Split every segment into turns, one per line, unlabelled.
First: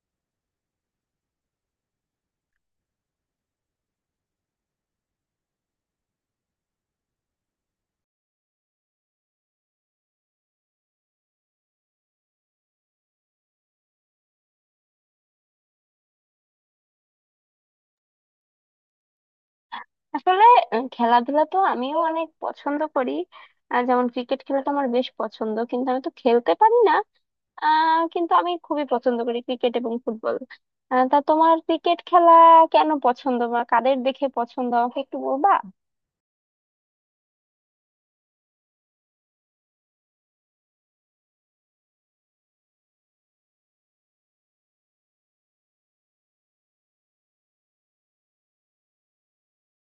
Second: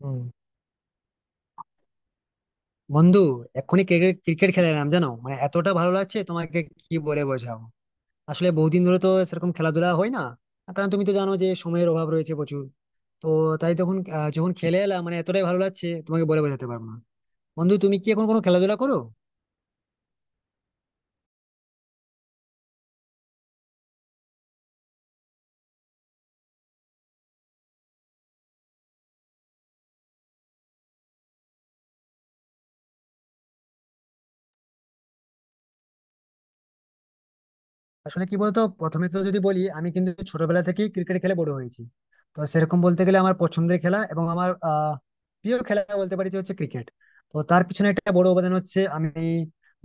হুম। বন্ধু, এক্ষুনি cricket cricket খেলে এলাম, জানো? মানে এতটা ভালো লাগছে, তোমাকে কি বলে বোঝাবো। আসলে বহুদিন ধরে তো সেরকম খেলাধুলা হয় না, কারণ তুমি তো জানো যে সময়ের অভাব রয়েছে প্রচুর। তো, তাই তখন যখন খেলে এলাম, মানে এতটাই ভালো লাগছে তোমাকে বলে বোঝাতে পারবো না। বন্ধু, তুমি কি এখন কোনো খেলাধুলা করো?
আসলে খেলাধুলা তো আমিও অনেক পছন্দ করি। যেমন ক্রিকেট খেলাটা আমার বেশ পছন্দ, কিন্তু আমি তো খেলতে পারি না। কিন্তু আমি খুবই পছন্দ করি ক্রিকেট এবং ফুটবল। তা তোমার ক্রিকেট খেলা কেন পছন্দ বা কাদের দেখে পছন্দ আমাকে একটু বলবা?
আসলে কি বলতো, প্রথমে তো যদি বলি, আমি কিন্তু ছোটবেলা থেকেই ক্রিকেট খেলে বড় হয়েছি। তো সেরকম বলতে গেলে আমার পছন্দের খেলা এবং আমার প্রিয় খেলা বলতে পারি, যে হচ্ছে ক্রিকেট। তো তার পিছনে একটা বড় অবদান হচ্ছে, আমি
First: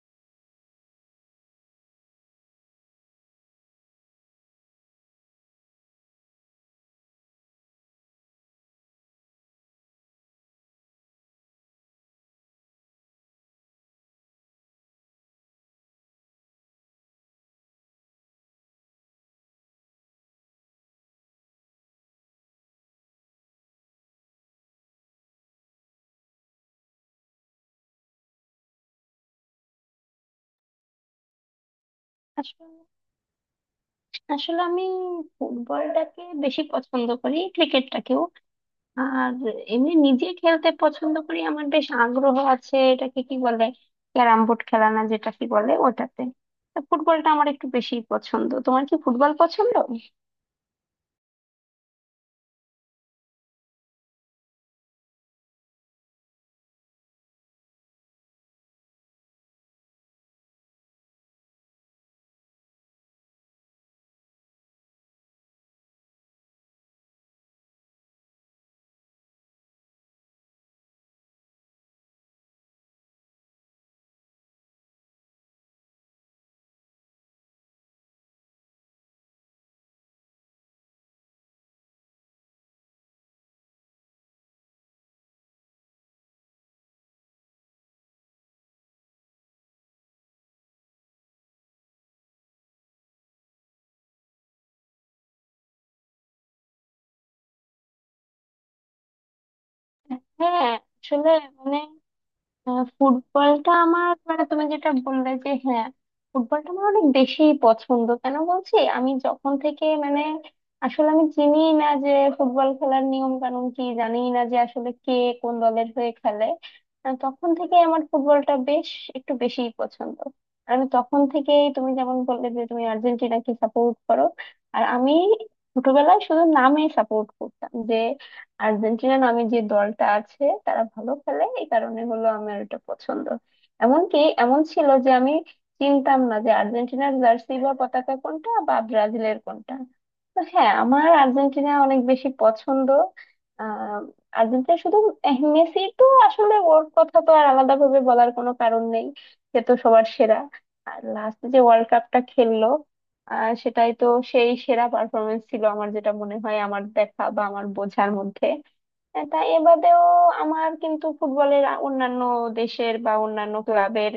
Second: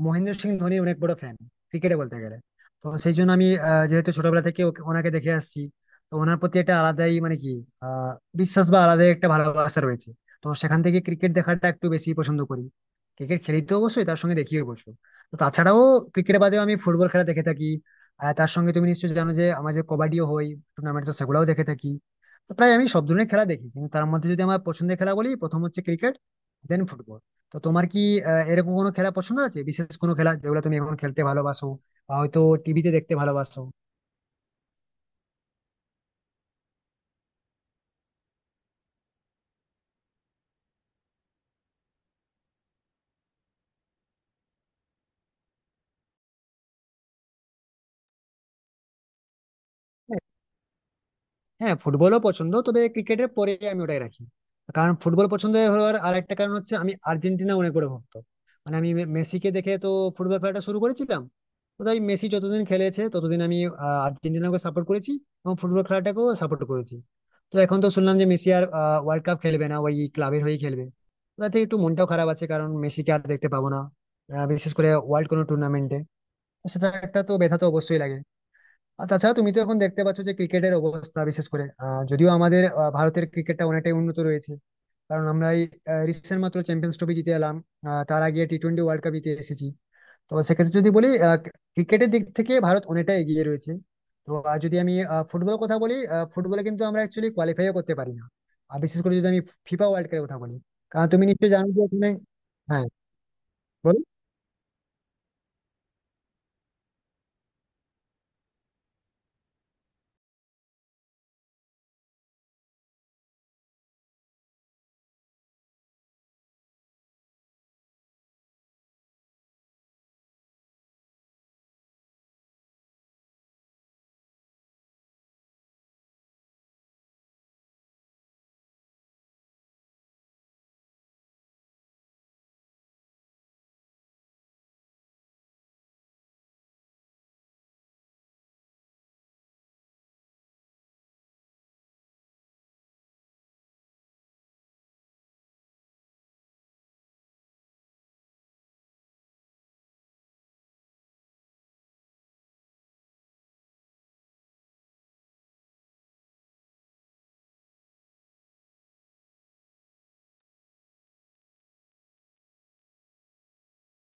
মহেন্দ্র সিং ধোনির অনেক বড় ফ্যান, ক্রিকেটে বলতে গেলে। তো সেই জন্য আমি যেহেতু ছোটবেলা থেকে ওনাকে দেখে আসছি, তো ওনার প্রতি একটা আলাদাই, মানে কি, আহ, বিশ্বাস বা আলাদাই একটা ভালোবাসা রয়েছে। তো সেখান থেকে ক্রিকেট দেখাটা একটু বেশি পছন্দ করি। ক্রিকেট খেলি তো অবশ্যই, তার সঙ্গে দেখিও অবশ্য। তো তাছাড়াও ক্রিকেট বাদেও আমি ফুটবল খেলা দেখে থাকি। আর তার সঙ্গে তুমি নিশ্চয়ই জানো যে আমার যে কবাডিও হয় টুর্নামেন্ট, তো সেগুলাও দেখে থাকি। তো প্রায় আমি সব ধরনের খেলা দেখি, কিন্তু তার মধ্যে যদি আমার পছন্দের খেলা বলি, প্রথম হচ্ছে ক্রিকেট, দেন ফুটবল। তো তোমার কি এরকম কোনো খেলা পছন্দ আছে, বিশেষ কোনো খেলা যেগুলো তুমি এখন খেলতে ভালোবাসো বা হয়তো
আসলে
টিভিতে দেখতে ভালোবাসো?
আসলে আমি ফুটবলটাকে বেশি পছন্দ করি, ক্রিকেটটাকেও। আর এমনি নিজে খেলতে পছন্দ করি, আমার বেশ আগ্রহ আছে। এটাকে কি বলে, ক্যারাম বোর্ড খেলা না, যেটা কি বলে ওটাতে। তা ফুটবলটা আমার একটু বেশি পছন্দ, তোমার কি ফুটবল পছন্দ?
হ্যাঁ। হ্যাঁ, ফুটবলও পছন্দ, তবে ক্রিকেটের পরে আমি ওটাই রাখি। কারণ ফুটবল পছন্দ হওয়ার আর একটা কারণ হচ্ছে আমি আর্জেন্টিনা অনেক বড় ভক্ত। মানে আমি মেসিকে দেখে তো ফুটবল খেলাটা শুরু করেছিলাম। তো তাই মেসি যতদিন খেলেছে ততদিন আমি আর্জেন্টিনাকে সাপোর্ট করেছি এবং ফুটবল খেলাটাকেও সাপোর্ট করেছি। তো এখন তো শুনলাম যে মেসি আর ওয়ার্ল্ড কাপ খেলবে না, ওই ক্লাবের হয়েই খেলবে। তাতে একটু মনটাও খারাপ আছে, কারণ মেসিকে আর দেখতে পাবো না, বিশেষ করে ওয়ার্ল্ড কোনো টুর্নামেন্টে। তো সেটা একটা তো ব্যথা তো অবশ্যই লাগে। আর তাছাড়া তুমি তো এখন দেখতে পাচ্ছ যে ক্রিকেটের অবস্থা, বিশেষ করে যদিও আমাদের ভারতের ক্রিকেটটা অনেকটাই উন্নত রয়েছে, কারণ আমরা এই রিসেন্ট মাত্র চ্যাম্পিয়ন্স ট্রফি জিতে এলাম। তার আগে T20 ওয়ার্ল্ড কাপ জিতে এসেছি। তো সেক্ষেত্রে যদি বলি, ক্রিকেটের দিক থেকে ভারত অনেকটা এগিয়ে রয়েছে। তো আর যদি আমি ফুটবলের কথা বলি, ফুটবলে কিন্তু আমরা অ্যাকচুয়ালি কোয়ালিফাইও করতে পারি না। আর বিশেষ করে যদি আমি ফিফা ওয়ার্ল্ড কাপের কথা বলি,
হ্যাঁ।
কারণ তুমি
আসলে
নিশ্চয়ই জানো
মানে
যে ওখানে, হ্যাঁ
ফুটবলটা
বলো।
আমার, মানে তুমি যেটা বললে যে, হ্যাঁ ফুটবলটা আমার অনেক বেশি পছন্দ। কেন বলছি, আমি যখন থেকে মানে আসলে আমি চিনি না যে ফুটবল খেলার নিয়ম কানুন কি, জানি না যে আসলে কে কোন দলের হয়ে খেলে। তখন থেকে আমার ফুটবলটা বেশ একটু বেশিই পছন্দ। আর আমি তখন থেকেই, তুমি যেমন বললে যে তুমি আর্জেন্টিনাকে সাপোর্ট করো, আর আমি ছোটবেলায় শুধু নামে সাপোর্ট করতাম যে আর্জেন্টিনা নামে যে দলটা আছে তারা ভালো খেলে, এই কারণে হলো আমার এটা পছন্দ। এমনকি এমন ছিল যে আমি চিনতাম না যে আর্জেন্টিনার জার্সি বা পতাকা কোনটা বা ব্রাজিলের কোনটা। তো হ্যাঁ, আমার আর্জেন্টিনা অনেক বেশি পছন্দ। আহ আর্জেন্টিনা শুধু। মেসি তো, আসলে ওর কথা তো আর আলাদা ভাবে বলার কোনো কারণ নেই, সে তো সবার সেরা। আর লাস্ট যে ওয়ার্ল্ড কাপটা খেললো, সেটাই তো সেই সেরা পারফরমেন্স ছিল, আমার যেটা মনে হয় আমার দেখা বা আমার বোঝার মধ্যে। তা এ বাদেও আমার কিন্তু ফুটবলের অন্যান্য দেশের বা অন্যান্য ক্লাবের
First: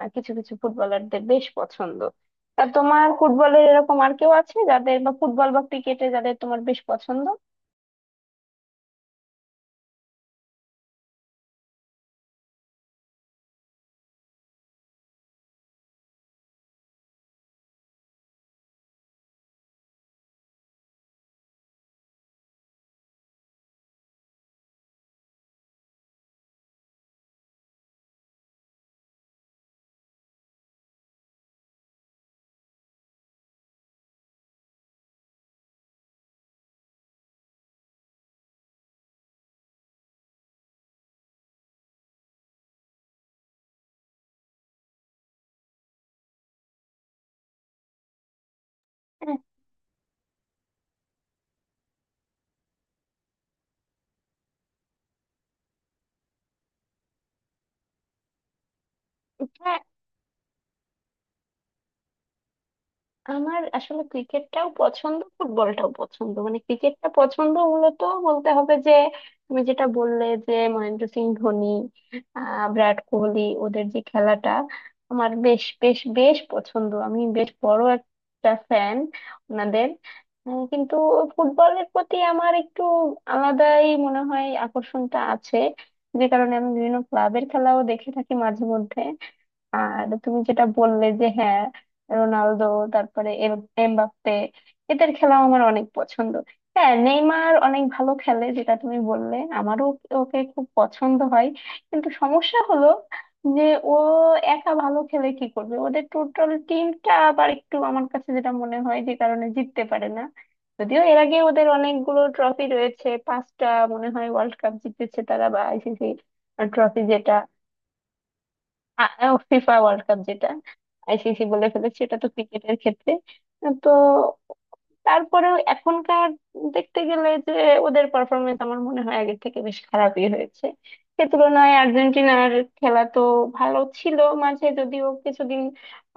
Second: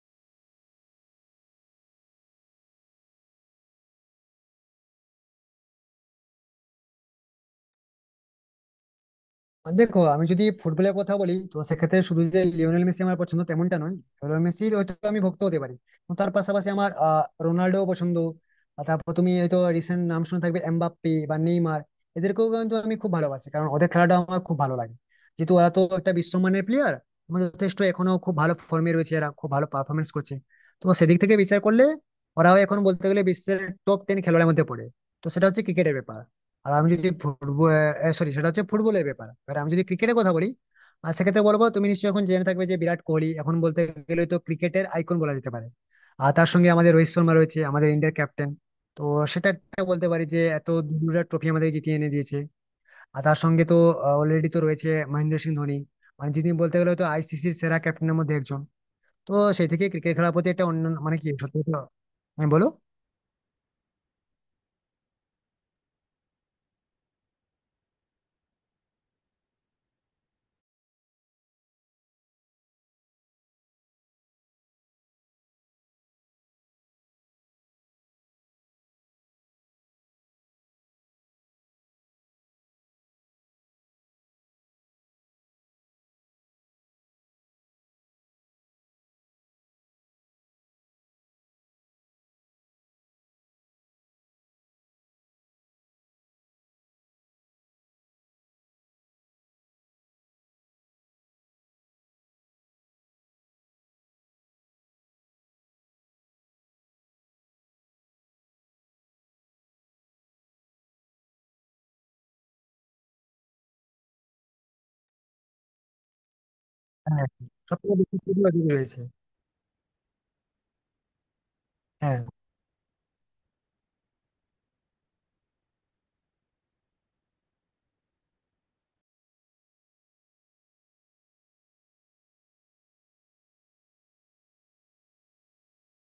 কিছু কিছু ফুটবলারদের বেশ পছন্দ। তা তোমার ফুটবলের এরকম আর কেউ আছে যাদের, বা ফুটবল বা ক্রিকেটে যাদের তোমার বেশ পছন্দ?
মানে দেখো, আমি যদি ফুটবলের কথা বলি, তো সেক্ষেত্রে শুধু যে লিওনেল মেসি আমার পছন্দ তেমনটা নয়, লিওনেল মেসির হয়তো আমি ভক্ত হতে পারি, কিন্তু তার পাশাপাশি আমার রোনাল্ডো পছন্দ। আর তারপর তুমি হয়তো রিসেন্ট নাম শুনে থাকবে এমবাপ্পে বা নেইমার, এদেরকেও কিন্তু আমি খুব ভালোবাসি কারণ ওদের খেলাটা আমার খুব ভালো লাগে। যেহেতু ওরা তো একটা বিশ্বমানের প্লেয়ার, যথেষ্ট এখনো খুব ভালো ফর্মে রয়েছে, এরা খুব ভালো পারফরমেন্স করছে। তো সেদিক থেকে বিচার করলে, ওরাও এখন বলতে গেলে বিশ্বের টপ টেন খেলোয়াড়ের মধ্যে পড়ে। তো সেটা হচ্ছে ক্রিকেটের ব্যাপার। আর আমি যদি ফুটবল, সরি, সেটা হচ্ছে ফুটবলের ব্যাপার। এবার আমি যদি ক্রিকেটের কথা বলি, আর সেক্ষেত্রে বলবো তুমি নিশ্চয়ই এখন জেনে থাকবে যে বিরাট কোহলি এখন বলতে গেলে তো ক্রিকেটের আইকন বলা যেতে পারে। আর তার সঙ্গে আমাদের রোহিত শর্মা রয়েছে, আমাদের ইন্ডিয়ার ক্যাপ্টেন। তো সেটা একটা বলতে পারি যে এত দুটা ট্রফি আমাদের জিতিয়ে এনে দিয়েছে। আর তার সঙ্গে তো অলরেডি তো রয়েছে মহেন্দ্র সিং ধোনি, মানে যিনি বলতে গেলে তো আইসিসির সেরা ক্যাপ্টেনের মধ্যে একজন। তো সেই
হ্যাঁ,
থেকে ক্রিকেট খেলার প্রতি একটা অন্য, মানে কি, সত্যি কথা- হ্যাঁ বলো।
আমার আসলে ক্রিকেটটাও পছন্দ, ফুটবলটাও পছন্দ। মানে ক্রিকেটটা পছন্দ, মূলত বলতে হবে যে তুমি যেটা বললে যে মহেন্দ্র সিং ধোনি, বিরাট কোহলি, ওদের যে খেলাটা আমার বেশ বেশ বেশ পছন্দ। আমি বেশ বড় একটা ফ্যান ওনাদের। কিন্তু ফুটবলের প্রতি আমার একটু আলাদাই মনে হয় আকর্ষণটা আছে, যে কারণে আমি বিভিন্ন ক্লাবের খেলাও দেখে থাকি মাঝে মধ্যে। আর তুমি যেটা বললে যে হ্যাঁ, রোনালদো, তারপরে এমবাপ্পে, এদের খেলাও আমার অনেক পছন্দ। হ্যাঁ, নেইমার অনেক ভালো খেলে, যেটা তুমি বললে, আমারও ওকে খুব পছন্দ হয়। কিন্তু সমস্যা হলো যে ও একা ভালো খেলে কি করবে, ওদের টোটাল টিমটা আবার একটু আমার কাছে যেটা মনে হয়, যে কারণে জিততে পারে না। যদিও এর আগে ওদের অনেকগুলো ট্রফি রয়েছে, পাঁচটা মনে হয় ওয়ার্ল্ড কাপ জিতেছে তারা, বা আইসিসি ট্রফি
হ্যাঁ,
যেটা,
সব থেকে বেশি প্রিয় অধিকারী রয়েছে।
ফিফা ওয়ার্ল্ড কাপ যেটা, আইসিসি বলে ফেলেছে, এটা
হ্যাঁ।
তো ক্রিকেটের ক্ষেত্রে। তো তারপরেও এখনকার দেখতে গেলে যে ওদের পারফরমেন্স আমার মনে হয় আগের থেকে বেশ খারাপই হয়েছে। সে তুলনায় আর্জেন্টিনার খেলা তো ভালো ছিল। মাঝে যদিও কিছুদিন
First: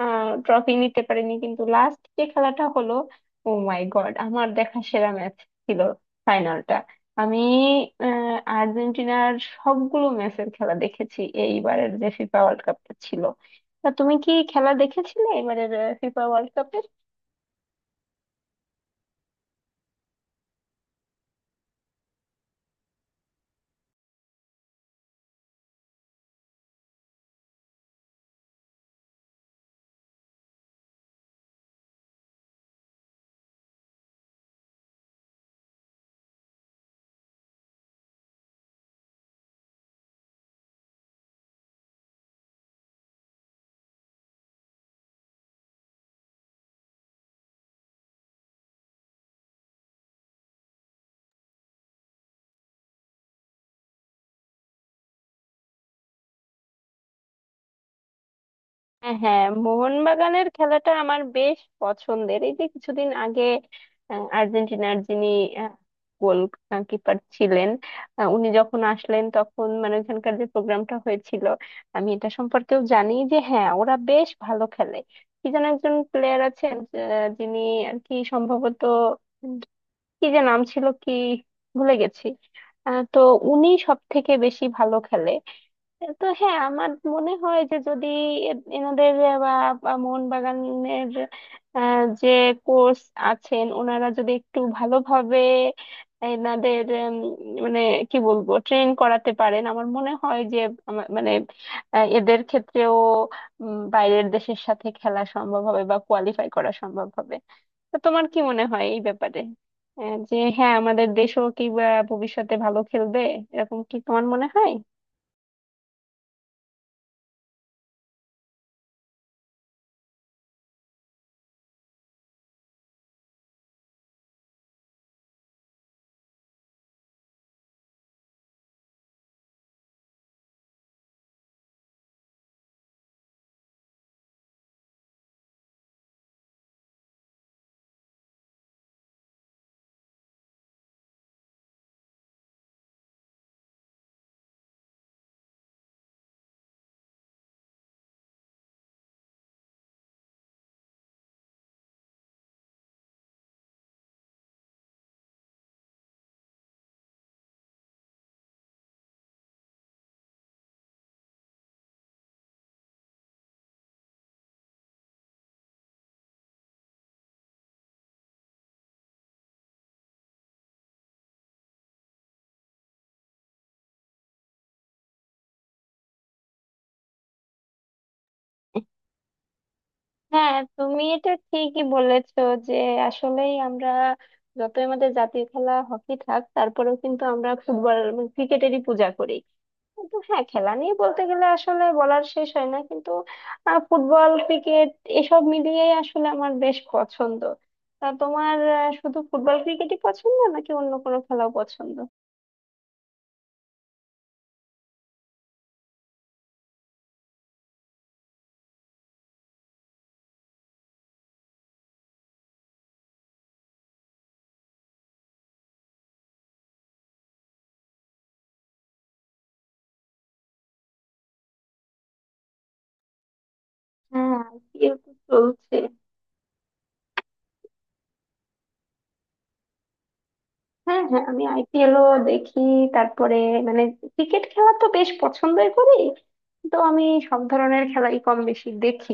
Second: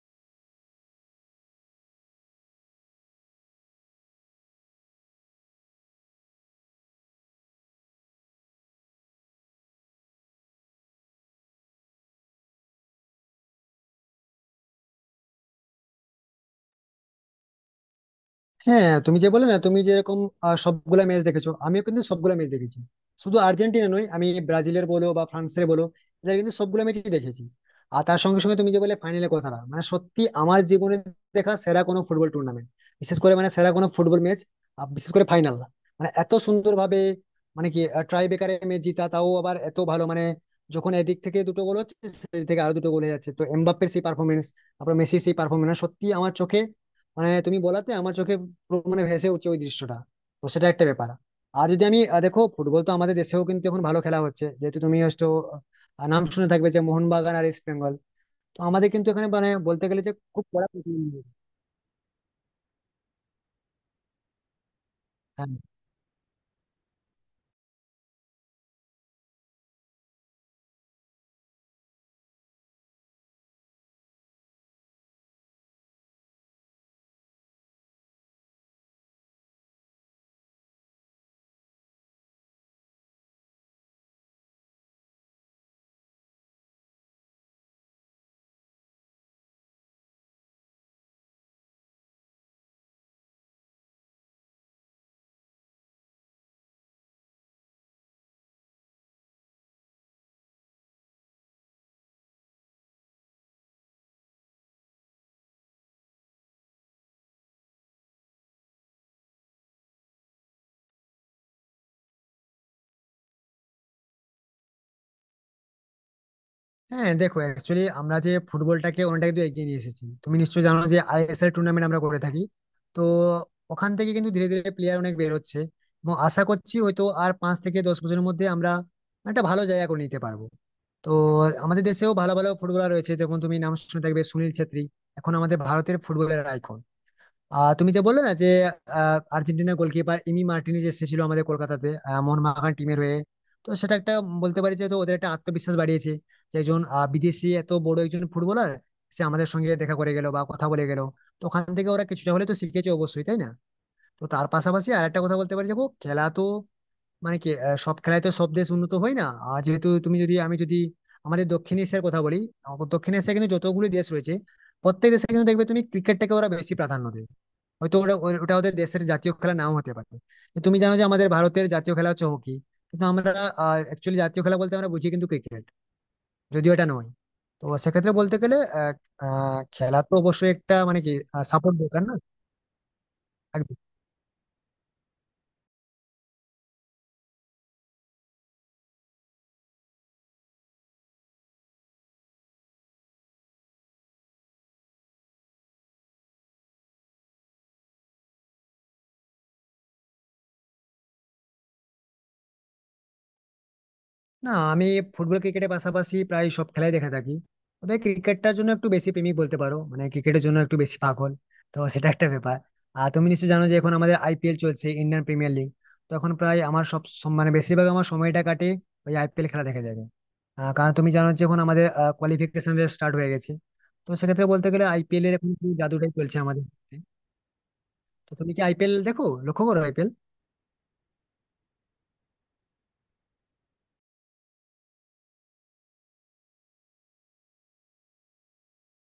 ট্রফি নিতে পারেনি, কিন্তু লাস্ট যে খেলাটা হলো, ও মাই গড, আমার দেখা সেরা ম্যাচ ছিল ফাইনালটা। আমি আর্জেন্টিনার সবগুলো ম্যাচের খেলা দেখেছি এইবারের যে ফিফা ওয়ার্ল্ড কাপটা ছিল। তা তুমি কি খেলা দেখেছিলে এবারের ফিফা ওয়ার্ল্ড কাপ?
হ্যাঁ, তুমি যে বলে না, তুমি যেরকম সবগুলা ম্যাচ দেখেছো, আমিও কিন্তু সবগুলা ম্যাচ দেখেছি। শুধু আর্জেন্টিনা নয়, আমি ব্রাজিলের বলো বা ফ্রান্সের বলো, এদের কিন্তু সবগুলা ম্যাচই দেখেছি। আর তার সঙ্গে সঙ্গে তুমি যে বলে ফাইনালের কথাটা, মানে সত্যি আমার জীবনে দেখা সেরা কোনো ফুটবল টুর্নামেন্ট, বিশেষ করে মানে সেরা কোনো ফুটবল ম্যাচ, বিশেষ করে ফাইনাল। মানে এত সুন্দর ভাবে, মানে কি, ট্রাই বেকারে ম্যাচ জিতা, তাও আবার এত ভালো, মানে যখন এদিক থেকে দুটো গোল হচ্ছে, সেদিক থেকে আরো দুটো গোল হয়ে যাচ্ছে, তো এমবাপ্পের সেই পারফরমেন্স, তারপর মেসির সেই পারফরমেন্স, সত্যি আমার চোখে, মানে তুমি বলাতে আমার চোখে পুরো মানে ভেসে উঠছে ওই দৃশ্যটা। তো সেটা একটা ব্যাপার। আর যদি আমি দেখো ফুটবল তো আমাদের দেশেও কিন্তু এখন ভালো খেলা হচ্ছে। যেহেতু তুমি হয়তো নাম শুনে থাকবে যে মোহনবাগান আর ইস্ট বেঙ্গল। তো আমাদের কিন্তু
হ্যাঁ
এখানে
হ্যাঁ,
মানে বলতে গেলে যে খুব
মোহনবাগানের
কড়া
খেলাটা আমার
প্রতিদ্বন্দ্বিতা।
বেশ পছন্দের। এই যে কিছুদিন আগে আর্জেন্টিনার যিনি
হ্যাঁ
গোল কিপার ছিলেন, উনি যখন আসলেন, তখন মানে ওখানকার যে প্রোগ্রামটা হয়েছিল, আমি এটা সম্পর্কেও জানি যে হ্যাঁ, ওরা বেশ ভালো খেলে। কি যেন একজন প্লেয়ার আছেন যিনি, আর কি সম্ভবত উম, কি যে নাম ছিল কি, ভুলে গেছি। তো উনি সব থেকে বেশি ভালো খেলে। তো হ্যাঁ, আমার মনে হয় যে যদি এনাদের বা, বা মোহনবাগানের যে কোচ আছেন, ওনারা যদি একটু ভালোভাবে এনাদের মানে কি বলবো, ট্রেন করাতে পারেন, আমার মনে হয় যে আমার মানে এদের ক্ষেত্রেও বাইরের দেশের সাথে খেলা সম্ভব হবে বা কোয়ালিফাই করা সম্ভব হবে। তো তোমার কি মনে হয় এই ব্যাপারে, যে হ্যাঁ আমাদের দেশও কি বা ভবিষ্যতে ভালো খেলবে, এরকম কি তোমার মনে হয়?
হ্যাঁ দেখো, অ্যাকচুয়ালি আমরা যে ফুটবলটাকে অনেকটা কিন্তু এগিয়ে নিয়ে এসেছি। তুমি নিশ্চয়ই জানো যে আইএসএল টুর্নামেন্ট আমরা করে থাকি। তো ওখান থেকে কিন্তু ধীরে ধীরে প্লেয়ার অনেক বের হচ্ছে, এবং আশা করছি হয়তো আর 5 থেকে 10 বছরের মধ্যে আমরা একটা ভালো জায়গা করে নিতে পারবো। তো আমাদের দেশেও ভালো ভালো ফুটবলার রয়েছে, যেমন তুমি নাম শুনে থাকবে সুনীল ছেত্রী, এখন আমাদের ভারতের ফুটবলের আইকন। তুমি যে বললে না যে আর্জেন্টিনার গোলকিপার ইমি মার্টিনেজ এসেছিল আমাদের কলকাতাতে মোহনবাগান টিমের হয়ে। তো সেটা একটা বলতে পারি যে তো ওদের একটা আত্মবিশ্বাস বাড়িয়েছে, যে একজন বিদেশি এত বড় একজন ফুটবলার সে আমাদের সঙ্গে দেখা করে গেল বা কথা বলে গেল। তো ওখান থেকে ওরা কিছুটা হলে তো শিখেছে অবশ্যই, তাই না? তো তার পাশাপাশি আর একটা কথা বলতে পারি, দেখো খেলা তো মানে কি সব খেলায় তো সব দেশ উন্নত হয় না। আর যেহেতু তুমি যদি, আমি যদি আমাদের দক্ষিণ এশিয়ার কথা বলি, আমাদের দক্ষিণ এশিয়া কিন্তু যতগুলি দেশ রয়েছে, প্রত্যেক দেশে কিন্তু দেখবে তুমি ক্রিকেটটাকে ওরা বেশি প্রাধান্য দেয়। হয়তো ওরা ওটা ওদের দেশের জাতীয় খেলা নাও হতে পারে, কিন্তু তুমি জানো যে আমাদের ভারতের জাতীয় খেলা হচ্ছে হকি, কিন্তু আমরা অ্যাকচুয়ালি জাতীয় খেলা বলতে আমরা বুঝি কিন্তু ক্রিকেট, যদিও এটা নয়। তো সেক্ষেত্রে বলতে গেলে খেলা তো অবশ্যই
হ্যাঁ,
একটা মানে
তুমি
কি
এটা
সাপোর্ট
ঠিকই
দরকার, না?
বলেছো যে আসলেই আমরা, যতই আমাদের জাতীয় খেলা হকি থাক, তারপরেও কিন্তু আমরা ফুটবল এবং ক্রিকেটেরই পূজা করি। কিন্তু হ্যাঁ, খেলা নিয়ে বলতে গেলে আসলে বলার শেষ হয় না। কিন্তু ফুটবল, ক্রিকেট, এসব মিলিয়েই আসলে আমার বেশ পছন্দ। তা তোমার শুধু ফুটবল ক্রিকেটই পছন্দ নাকি অন্য কোনো খেলাও পছন্দ?
না, আমি ফুটবল ক্রিকেটের পাশাপাশি প্রায় সব খেলাই দেখে থাকি, তবে ক্রিকেটটার জন্য একটু বেশি প্রেমিক বলতে পারো, মানে ক্রিকেটের জন্য একটু বেশি পাগল। তো সেটা একটা ব্যাপার। আর তুমি নিশ্চয়ই জানো যে এখন আমাদের আইপিএল চলছে, ইন্ডিয়ান প্রিমিয়ার লিগ। তো এখন প্রায় আমার সব মানে বেশিরভাগ আমার সময়টা কাটে ওই আইপিএল খেলা দেখা যাবে। কারণ তুমি জানো যে এখন আমাদের কোয়ালিফিকেশন রেস স্টার্ট হয়ে গেছে। তো
হ্যাঁ,
সেক্ষেত্রে বলতে গেলে
IPL তো
আইপিএল এর এখন পুরো
চলছে।
জাদুটাই চলছে আমাদের। তো তুমি কি আইপিএল দেখো, লক্ষ্য করো আইপিএল?
হ্যাঁ হ্যাঁ, আমি আইপিএলও দেখি। তারপরে মানে ক্রিকেট খেলা তো বেশ পছন্দই করি। তো আমি সব ধরনের খেলাই কম বেশি দেখি।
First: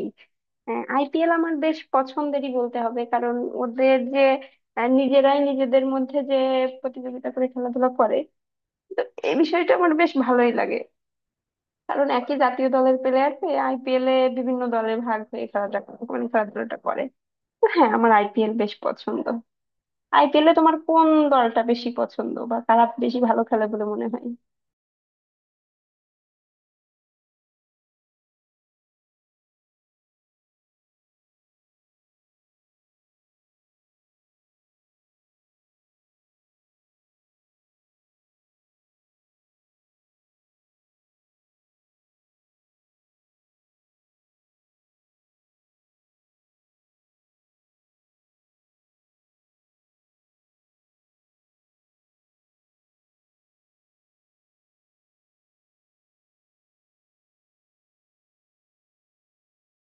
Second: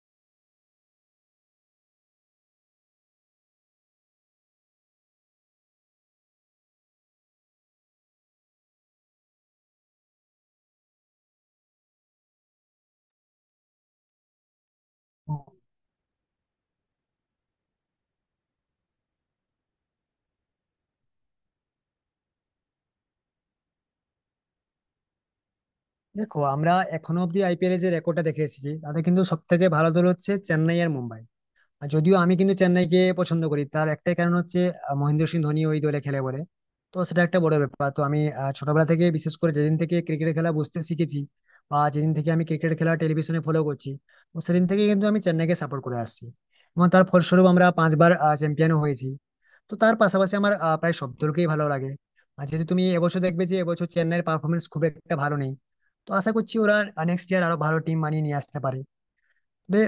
আইপিএল আমার বেশ পছন্দেরই বলতে হবে, কারণ ওদের যে নিজেরাই নিজেদের মধ্যে যে প্রতিযোগিতা করে খেলাধুলা করে, তো এই বিষয়টা আমার বেশ ভালোই লাগে। কারণ একই জাতীয় দলের প্লেয়ারকে আইপিএল এ বিভিন্ন দলে ভাগ হয়ে খেলাটা, মানে খেলাধুলাটা করে। তো হ্যাঁ, আমার আইপিএল বেশ পছন্দ। আইপিএলে তোমার কোন দলটা বেশি পছন্দ বা কারা বেশি ভালো খেলে বলে মনে হয়?
দেখো, আমরা এখনো অব্দি আইপিএল এর যে রেকর্ডটা দেখে এসেছি, তাতে কিন্তু সব থেকে ভালো দল হচ্ছে চেন্নাই আর মুম্বাই। আর যদিও আমি কিন্তু চেন্নাইকে পছন্দ করি, তার একটাই কারণ হচ্ছে মহেন্দ্র সিং ধোনি ওই দলে খেলে বলে। তো সেটা একটা বড় ব্যাপার। তো আমি ছোটবেলা থেকে বিশেষ করে যেদিন থেকে ক্রিকেট খেলা বুঝতে শিখেছি, বা যেদিন থেকে আমি ক্রিকেট খেলা টেলিভিশনে ফলো করছি, তো সেদিন থেকে কিন্তু আমি চেন্নাইকে সাপোর্ট করে আসছি, এবং তার ফলস্বরূপ আমরা পাঁচবার চ্যাম্পিয়নও হয়েছি। তো তার পাশাপাশি আমার প্রায় সব দলকেই ভালো লাগে। আর যেহেতু তুমি এবছর দেখবে যে এবছর চেন্নাইয়ের পারফরমেন্স খুব একটা ভালো নেই, তো আশা করছি ওরা নেক্সট ইয়ার আরো ভালো টিম বানিয়ে নিয়ে আসতে পারে। তবে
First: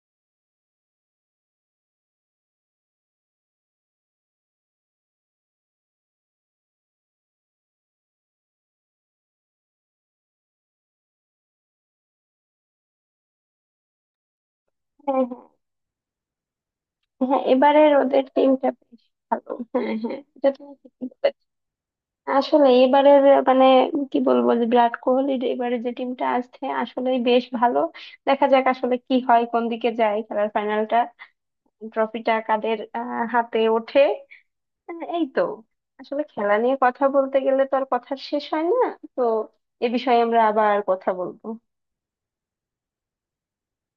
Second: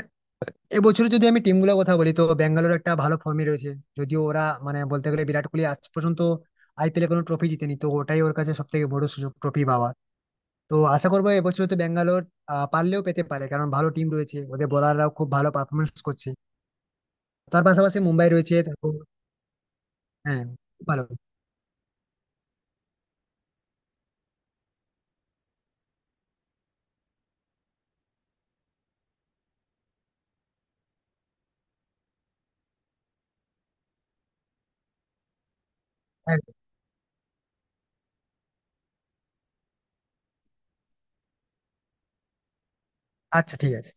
এবছর যদি আমি টিম গুলোর কথা বলি, তো ব্যাঙ্গালোর একটা ভালো ফর্মে রয়েছে, যদিও ওরা মানে বলতে গেলে বিরাট কোহলি আজ পর্যন্ত আইপিএলে কোনো ট্রফি জিতেনি, তো ওটাই ওর কাছে সব থেকে বড় সুযোগ ট্রফি পাওয়ার। তো আশা করবো এবছর তো ব্যাঙ্গালোর পারলেও পেতে পারে, কারণ ভালো টিম রয়েছে, ওদের বোলাররাও
হ্যাঁ
খুব
হ্যাঁ
ভালো পারফরমেন্স করছে।
হ্যাঁ,
তার
এবারের
পাশাপাশি
ওদের
মুম্বাই রয়েছে,
টিমটা
তারপর
বেশ ভালো। হ্যাঁ হ্যাঁ,
হ্যাঁ
এটা তুমি
ভালো।
ঠিকই বলেছো। আসলে এবারের মানে কি বলবো, যে বিরাট কোহলির এবারে যে টিমটা আসছে আসলেই বেশ ভালো। দেখা যাক আসলে কি হয়, কোন দিকে যায় খেলার ফাইনালটা, ট্রফিটা কাদের হাতে ওঠে। এই তো, আসলে
একদম।
খেলা নিয়ে কথা বলতে গেলে তো আর কথার শেষ হয় না। তো এ বিষয়ে আমরা আবার কথা বলবো।
আচ্ছা, ঠিক আছে।